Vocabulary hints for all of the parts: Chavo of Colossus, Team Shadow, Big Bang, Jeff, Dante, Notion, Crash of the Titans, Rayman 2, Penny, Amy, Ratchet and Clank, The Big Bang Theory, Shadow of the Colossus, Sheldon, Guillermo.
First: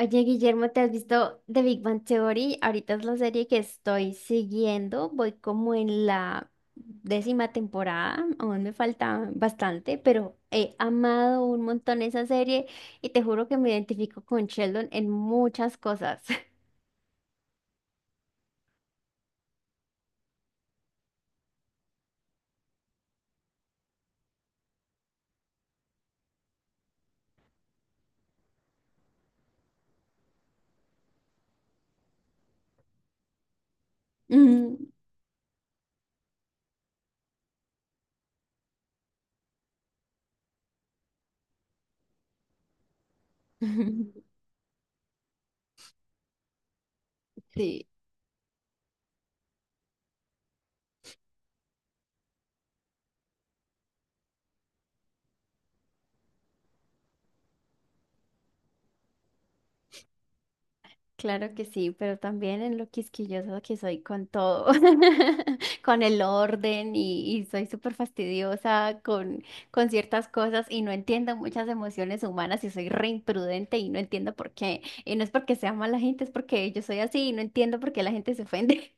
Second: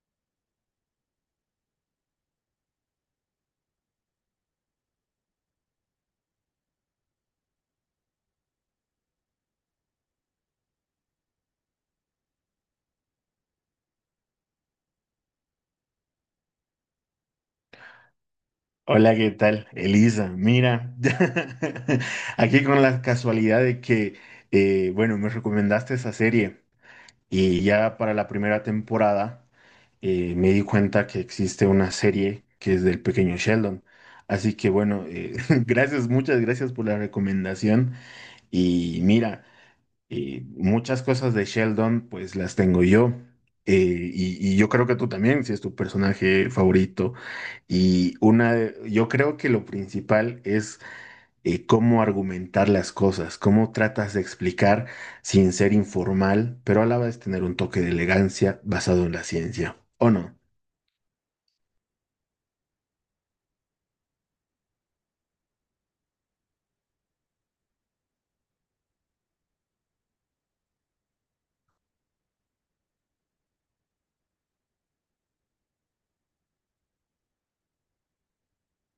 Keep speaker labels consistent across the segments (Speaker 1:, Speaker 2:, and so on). Speaker 1: Oye, Guillermo, ¿te has visto The Big Bang Theory? Ahorita es la serie que estoy siguiendo. Voy como en la décima temporada. Aún me falta bastante, pero he amado un montón esa serie y te juro que me identifico con Sheldon en muchas cosas.
Speaker 2: Hola, ¿qué tal? Elisa, mira, aquí con la casualidad de que, bueno, me recomendaste esa serie y ya para la primera temporada me di cuenta que existe una serie que es del pequeño Sheldon. Así que
Speaker 1: Mm.
Speaker 2: bueno, gracias, muchas gracias por la recomendación y mira. Y muchas cosas de Sheldon, pues las tengo yo. Eh, y, y yo creo que tú también, si es tu personaje favorito.
Speaker 1: Sí.
Speaker 2: Y una, yo creo que lo principal es cómo argumentar las cosas, cómo tratas de explicar sin ser informal, pero a la vez tener un toque de elegancia basado en la ciencia, ¿o no?
Speaker 1: Claro que sí, pero también en lo quisquilloso que soy con todo, con el orden y soy súper fastidiosa con ciertas cosas y no entiendo muchas emociones humanas y soy re imprudente y no entiendo por qué. Y no es porque sea mala gente, es porque yo soy así y no entiendo por qué la gente se ofende.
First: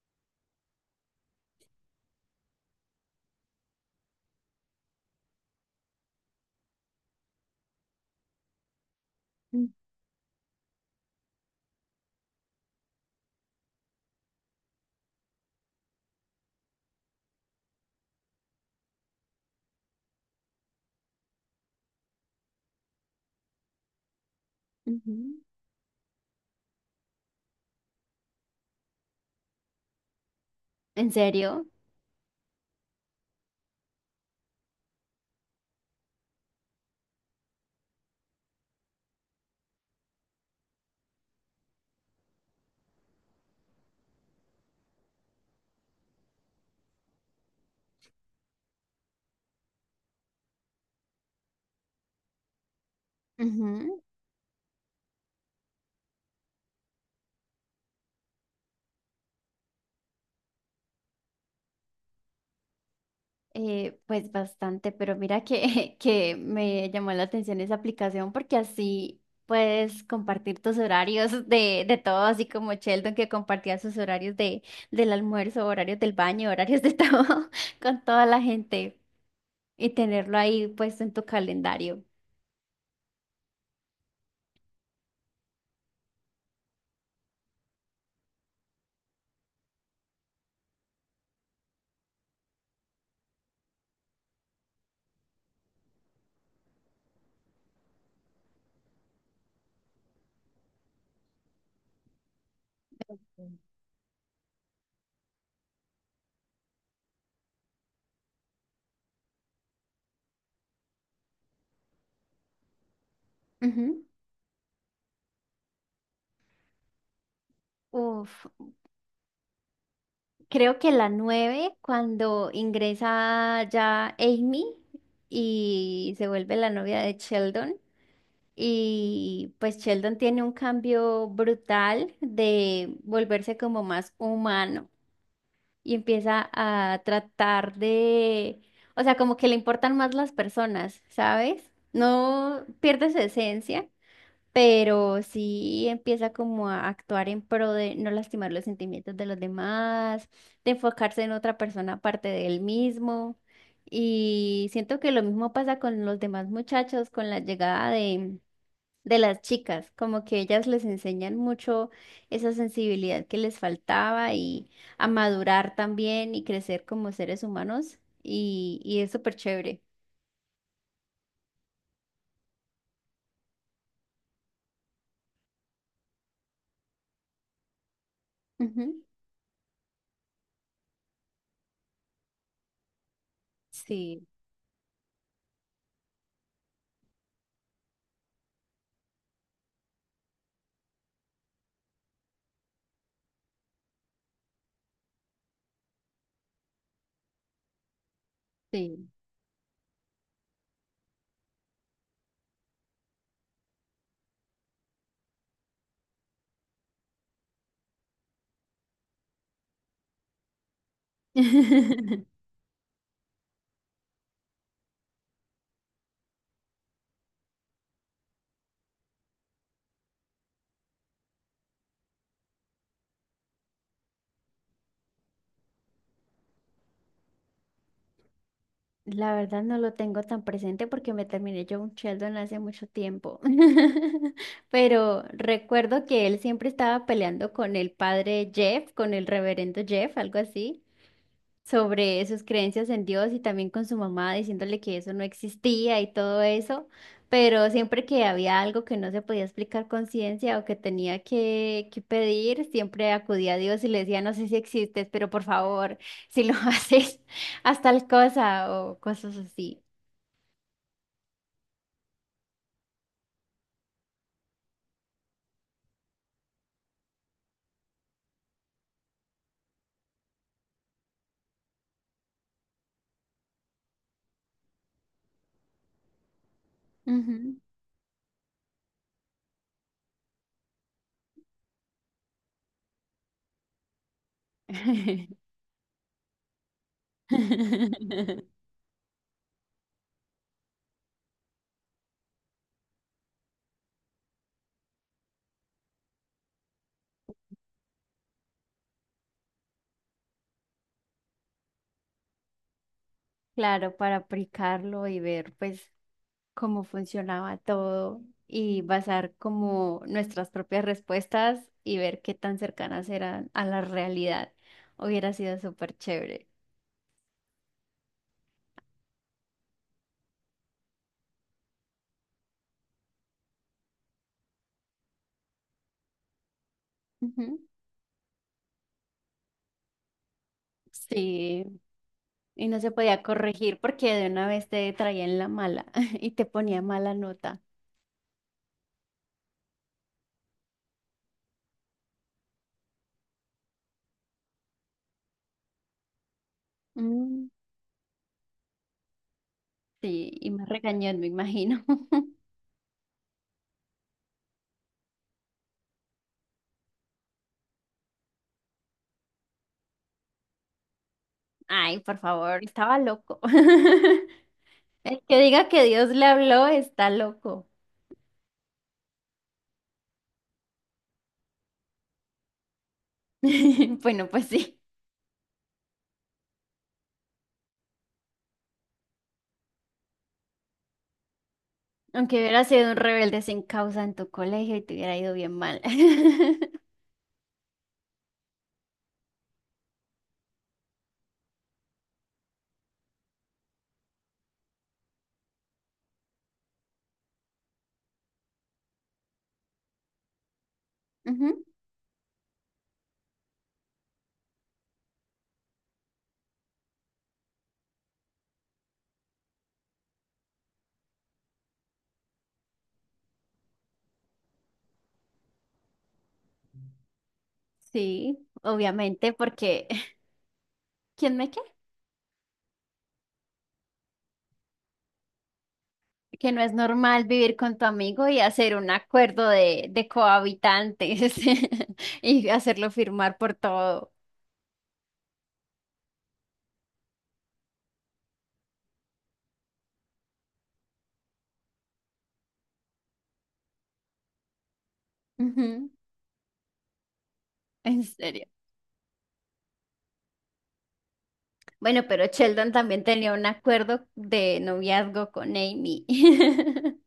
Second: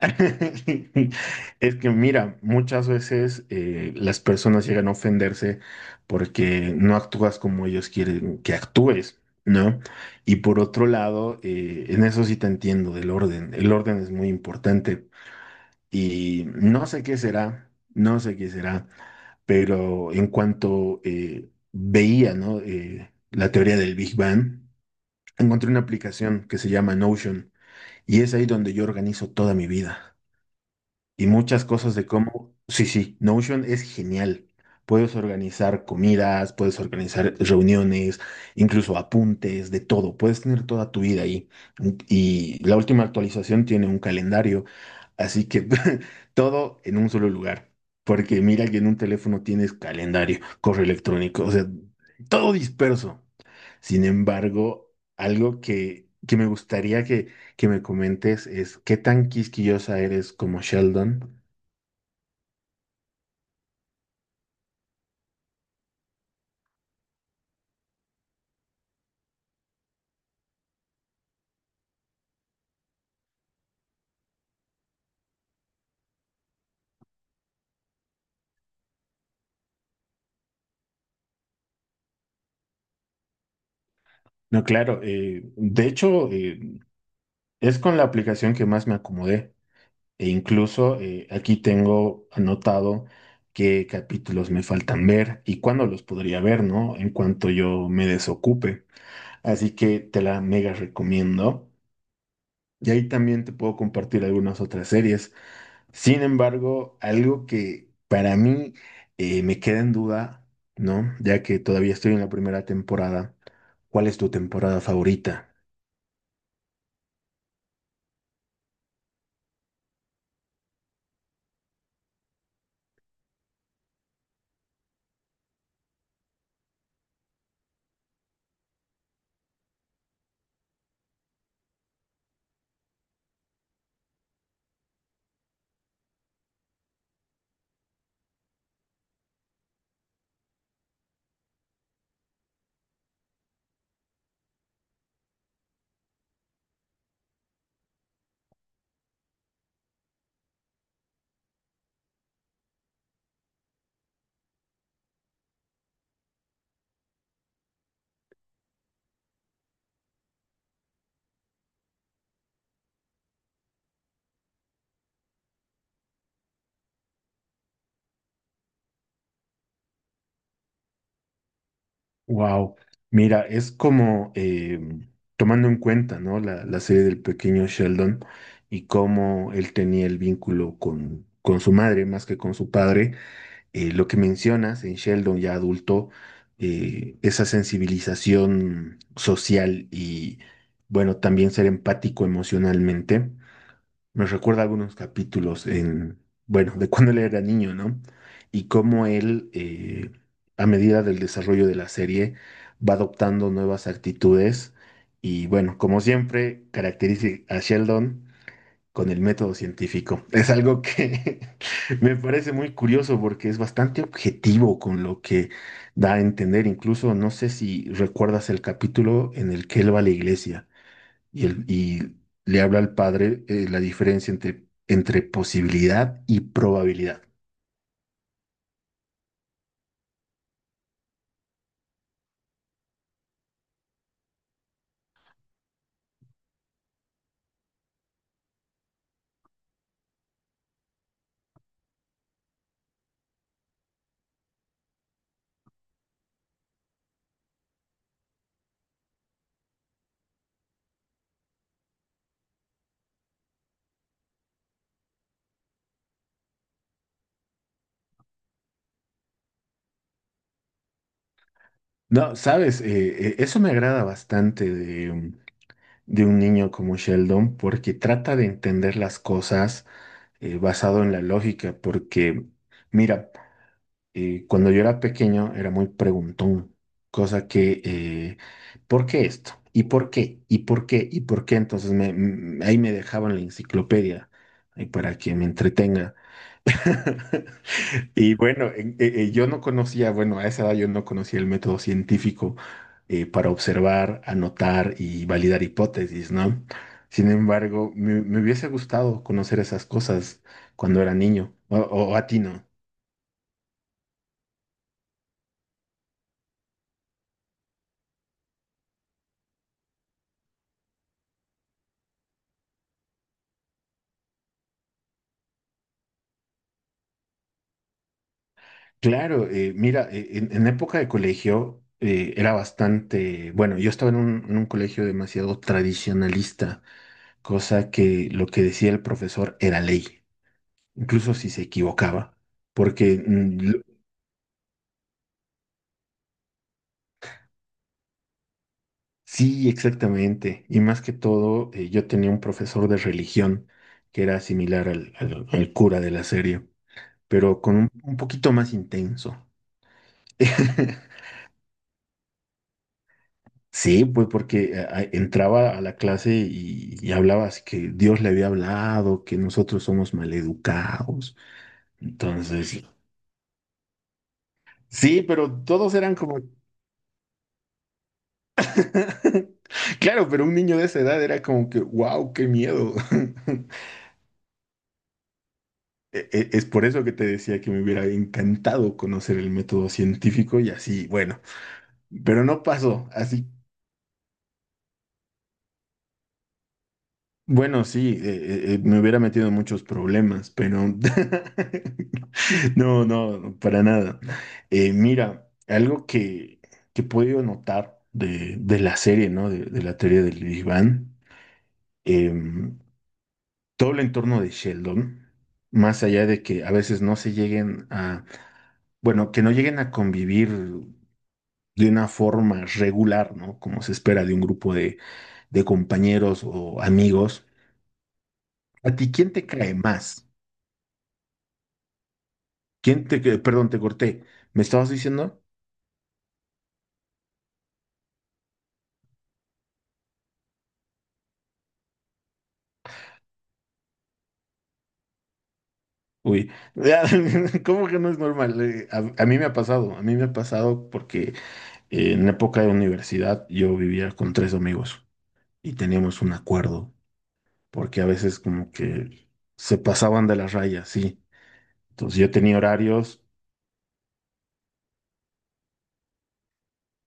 Speaker 2: Es que mira, muchas veces las personas llegan a ofenderse porque no actúas como ellos quieren que actúes,
Speaker 1: Mm,
Speaker 2: ¿no? Y por otro lado, en eso sí te entiendo del orden. El orden es muy importante y no sé qué será, no sé qué será, pero en cuanto veía, ¿no? La teoría del Big Bang,
Speaker 1: ujú.
Speaker 2: encontré una aplicación que se llama Notion y es ahí donde yo organizo toda mi vida
Speaker 1: ¿En
Speaker 2: y muchas
Speaker 1: serio?
Speaker 2: cosas de cómo. Sí, sí, Notion es genial. Puedes organizar comidas, puedes organizar reuniones, incluso apuntes, de todo. Puedes tener toda tu vida ahí. Y la última actualización tiene un calendario, así que todo en un solo lugar. Porque mira que en un teléfono tienes calendario, correo electrónico, o sea, todo disperso. Sin embargo, algo que me gustaría que me comentes es qué tan quisquillosa eres como Sheldon.
Speaker 1: Pues bastante, pero mira que, que me llamó la atención esa aplicación porque así puedes compartir tus horarios de todo, así como Sheldon que compartía sus horarios de, del almuerzo, horarios del baño, horarios de todo con toda la gente y tenerlo ahí puesto en tu calendario.
Speaker 2: No, claro. De hecho, es con la aplicación que más me acomodé. E incluso aquí tengo anotado qué capítulos me faltan ver y cuándo los podría ver, ¿no? En cuanto yo me desocupe. Así que te la mega recomiendo. Y ahí también te puedo compartir algunas otras series. Sin embargo, algo que para mí me queda en duda, ¿no? Ya que todavía estoy en la primera temporada,
Speaker 1: Ujú.
Speaker 2: ¿cuál es tu temporada favorita?
Speaker 1: Uf, creo que la 9 cuando ingresa ya Amy y se vuelve la novia de Sheldon. Y pues Sheldon tiene un cambio brutal de volverse como más humano y empieza a tratar de, o sea, como que le importan más las personas, ¿sabes? No pierde su esencia, pero sí empieza como a actuar en pro de no lastimar los sentimientos de los demás, de enfocarse en otra persona aparte de él mismo. Y siento que lo mismo pasa con los demás muchachos, con la llegada de las chicas, como que ellas les enseñan mucho esa sensibilidad que les faltaba y a madurar también y crecer como seres humanos y es súper chévere.
Speaker 2: Wow, mira, es como tomando en cuenta, ¿no? La serie del pequeño Sheldon y
Speaker 1: Ujú.
Speaker 2: cómo él tenía el vínculo con su madre más que con su padre. Lo que
Speaker 1: Sí,
Speaker 2: mencionas en Sheldon ya adulto, esa sensibilización social y, bueno, también ser empático emocionalmente me recuerda algunos capítulos en, bueno, de cuando él era niño, ¿no? Y cómo
Speaker 1: sí.
Speaker 2: él, a medida del desarrollo de la serie, va adoptando nuevas actitudes y, bueno, como siempre, caracteriza a Sheldon con el método científico. Es algo que me parece muy curioso porque es bastante objetivo con lo que da a entender. Incluso, no sé si recuerdas el capítulo en el que él va a la iglesia. Y, y le habla al padre la diferencia entre, entre posibilidad y probabilidad.
Speaker 1: La verdad no lo tengo tan presente porque me terminé yo un Sheldon hace mucho tiempo. Pero recuerdo que él siempre estaba peleando con el padre Jeff, con el reverendo Jeff, algo así, sobre sus creencias en Dios y también con su mamá diciéndole que eso no existía y todo eso, pero siempre que había algo que no se podía explicar con ciencia o que tenía que pedir, siempre acudía a Dios y le decía: no sé si existes, pero por favor, si lo haces, haz tal cosa o cosas así.
Speaker 2: No, sabes, eso me agrada bastante de, de un niño como Sheldon porque trata de entender las cosas basado en la lógica, porque mira, cuando yo era pequeño era muy preguntón, cosa
Speaker 1: Ujú.
Speaker 2: que, ¿por qué esto? ¿Y por qué? ¿Y por qué? ¿Y por qué? Entonces me, ahí me dejaban la enciclopedia ahí para que me entretenga. Y bueno, yo no conocía, bueno, a esa edad yo no conocía el método científico para observar, anotar y validar hipótesis, ¿no? Sin embargo, me hubiese gustado conocer esas cosas cuando era niño, o a ti no.
Speaker 1: Claro, para aplicarlo y ver, pues, cómo funcionaba todo y basar como nuestras propias respuestas y ver qué tan cercanas eran a la realidad. Hubiera sido súper chévere.
Speaker 2: Claro, mira, en época de colegio era bastante, bueno, yo estaba en en un colegio demasiado tradicionalista,
Speaker 1: Ujú.
Speaker 2: cosa que lo que decía el profesor era ley, incluso si se
Speaker 1: Sí,
Speaker 2: equivocaba
Speaker 1: y no se
Speaker 2: porque
Speaker 1: podía corregir porque de una vez te traían la mala y te ponía mala nota.
Speaker 2: sí, exactamente. Y más que todo, yo tenía un profesor de religión que era similar al cura de la serie,
Speaker 1: Mm,
Speaker 2: pero con un poquito más intenso.
Speaker 1: sí, y me regañó, me imagino.
Speaker 2: Sí, pues porque entraba a la clase y hablaba así que Dios le había hablado, que nosotros somos maleducados.
Speaker 1: Ay, por favor,
Speaker 2: Entonces,
Speaker 1: estaba loco. El
Speaker 2: sí,
Speaker 1: que
Speaker 2: pero
Speaker 1: diga que
Speaker 2: todos
Speaker 1: Dios
Speaker 2: eran
Speaker 1: le
Speaker 2: como,
Speaker 1: habló está loco.
Speaker 2: claro, pero un niño de esa edad era como que, wow, qué miedo.
Speaker 1: Bueno, pues sí.
Speaker 2: Es por eso que te decía que me hubiera encantado conocer el método científico y así, bueno,
Speaker 1: Aunque
Speaker 2: pero no
Speaker 1: hubiera sido un
Speaker 2: pasó,
Speaker 1: rebelde
Speaker 2: así,
Speaker 1: sin causa en tu colegio y te hubiera ido bien mal.
Speaker 2: bueno, sí, me hubiera metido en muchos problemas, pero no, no, para nada. Mira, algo que he podido notar de la serie, ¿no? De la teoría del Big Bang,
Speaker 1: Ujú.
Speaker 2: em, todo el entorno de Sheldon, más allá de que a veces no se lleguen a, bueno, que no lleguen a convivir de una forma regular, ¿no? Como se espera de un grupo de compañeros o amigos.
Speaker 1: Sí,
Speaker 2: ¿A ti quién
Speaker 1: obviamente,
Speaker 2: te cae
Speaker 1: porque
Speaker 2: más?
Speaker 1: ¿quién me qué?
Speaker 2: ¿Quién te, perdón, te corté. ¿Me estabas diciendo?
Speaker 1: Que no es normal vivir con tu amigo y hacer un acuerdo de cohabitantes y hacerlo firmar por todo.
Speaker 2: Uy, ¿cómo que no es normal? A mí me ha pasado, a mí me ha pasado porque en época de universidad yo vivía con tres amigos y
Speaker 1: Ujú.
Speaker 2: teníamos un acuerdo,
Speaker 1: En
Speaker 2: porque a veces
Speaker 1: serio.
Speaker 2: como que se pasaban de las rayas, sí.
Speaker 1: Bueno,
Speaker 2: Entonces
Speaker 1: pero
Speaker 2: yo tenía
Speaker 1: Sheldon también
Speaker 2: horarios.
Speaker 1: tenía un acuerdo de noviazgo con Amy.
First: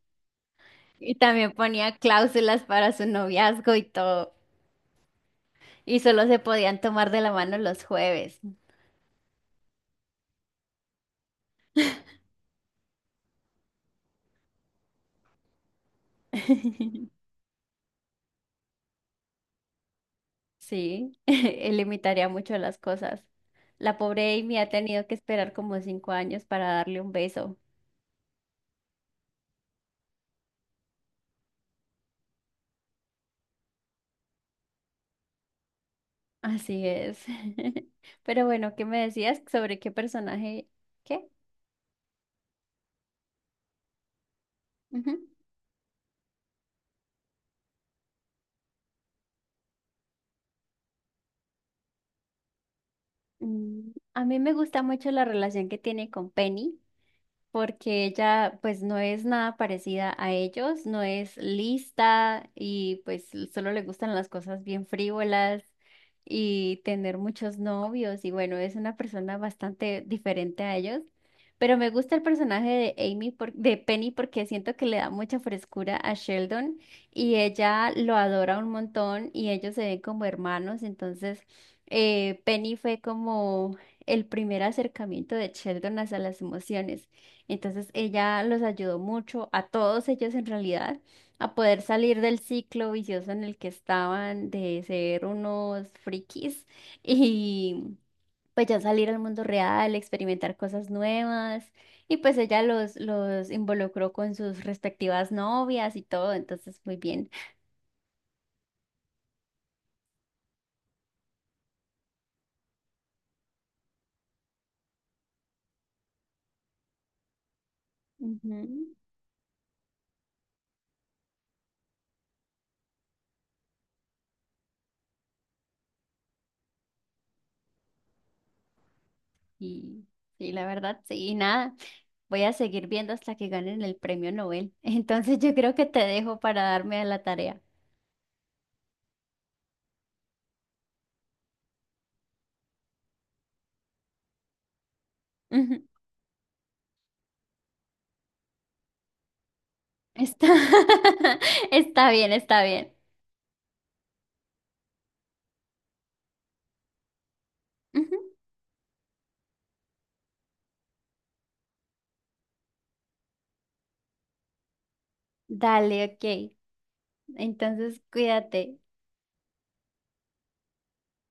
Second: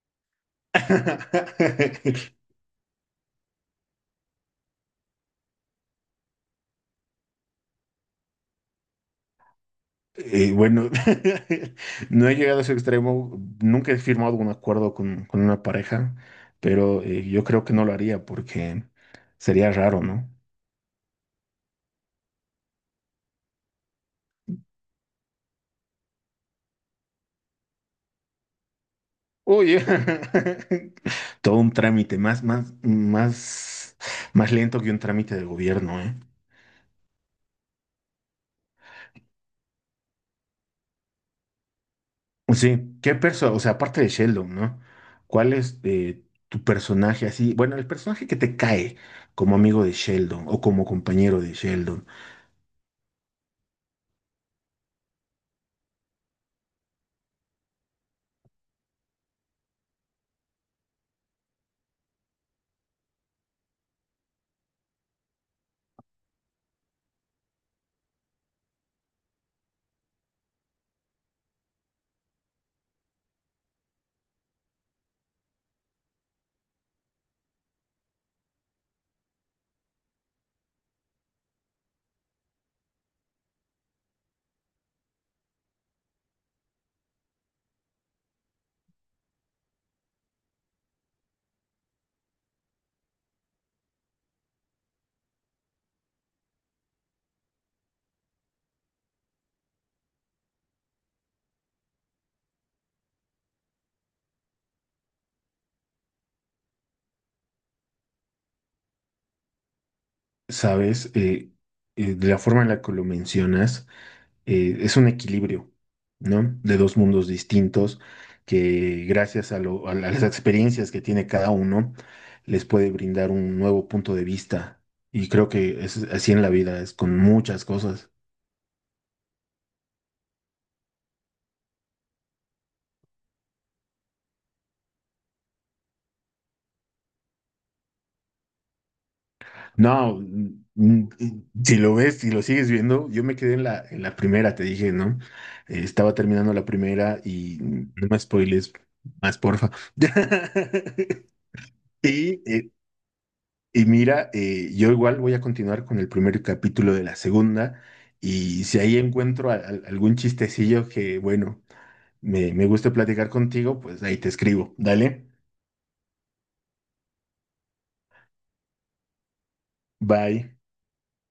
Speaker 1: Y también ponía cláusulas para su noviazgo y todo. Y solo se podían tomar de la mano los jueves.
Speaker 2: Bueno, no he llegado a ese extremo, nunca he firmado un acuerdo con una pareja, pero yo creo que no lo haría porque sería raro, ¿no?
Speaker 1: Sí, él limitaría mucho las cosas. La pobre Amy ha tenido que esperar como 5 años para darle un beso.
Speaker 2: Oye, todo un trámite, más, más, más, más lento que un trámite de gobierno, ¿eh?
Speaker 1: Así es. Pero bueno, ¿qué me decías sobre qué personaje? ¿Qué?
Speaker 2: Sí, ¿qué persona, o sea, aparte de Sheldon, ¿no?
Speaker 1: Ujú.
Speaker 2: ¿Cuál es tu personaje así? Bueno, el personaje que te cae como amigo de Sheldon o como compañero de Sheldon.
Speaker 1: Mm, a mí me gusta mucho la relación que tiene con Penny, porque ella pues no es nada parecida a ellos, no es lista y pues solo le gustan las cosas bien frívolas y tener muchos novios y, bueno, es una persona bastante diferente a ellos. Pero me gusta el personaje de Amy por- de Penny porque siento que le da mucha frescura a Sheldon y ella lo adora un montón y ellos se ven como hermanos. Entonces, Penny fue como el primer acercamiento de Sheldon hacia las emociones. Entonces ella los ayudó mucho a todos ellos en realidad a poder salir del ciclo vicioso en el que estaban de ser unos frikis y pues ya salir al mundo real, experimentar cosas nuevas y pues ella los involucró con sus respectivas novias y todo, entonces muy bien.
Speaker 2: Sabes, de la forma en la que lo mencionas, es un equilibrio, ¿no? De dos mundos distintos
Speaker 1: Ujú.
Speaker 2: que gracias a, a las experiencias que tiene cada uno, les puede brindar un nuevo punto de vista. Y creo que es así en la vida, es con muchas cosas.
Speaker 1: Y, y la verdad, sí, y nada. Voy a seguir viendo hasta que ganen el premio Nobel. Entonces yo creo que te dejo para darme a la tarea.
Speaker 2: No, mm, mm, si lo ves, si lo sigues viendo, yo me quedé en la primera, te dije, ¿no?
Speaker 1: Ujú.
Speaker 2: Estaba terminando la primera y mm, no me spoiles más, porfa.
Speaker 1: Está, está bien,
Speaker 2: Y
Speaker 1: está bien.
Speaker 2: y mira, yo igual voy a continuar con el primer capítulo de la segunda
Speaker 1: Ujú.
Speaker 2: y si ahí encuentro algún chistecillo que, bueno, me guste platicar contigo, pues ahí te escribo. Dale,
Speaker 1: Dale, ok. Entonces, cuídate.
Speaker 2: bye.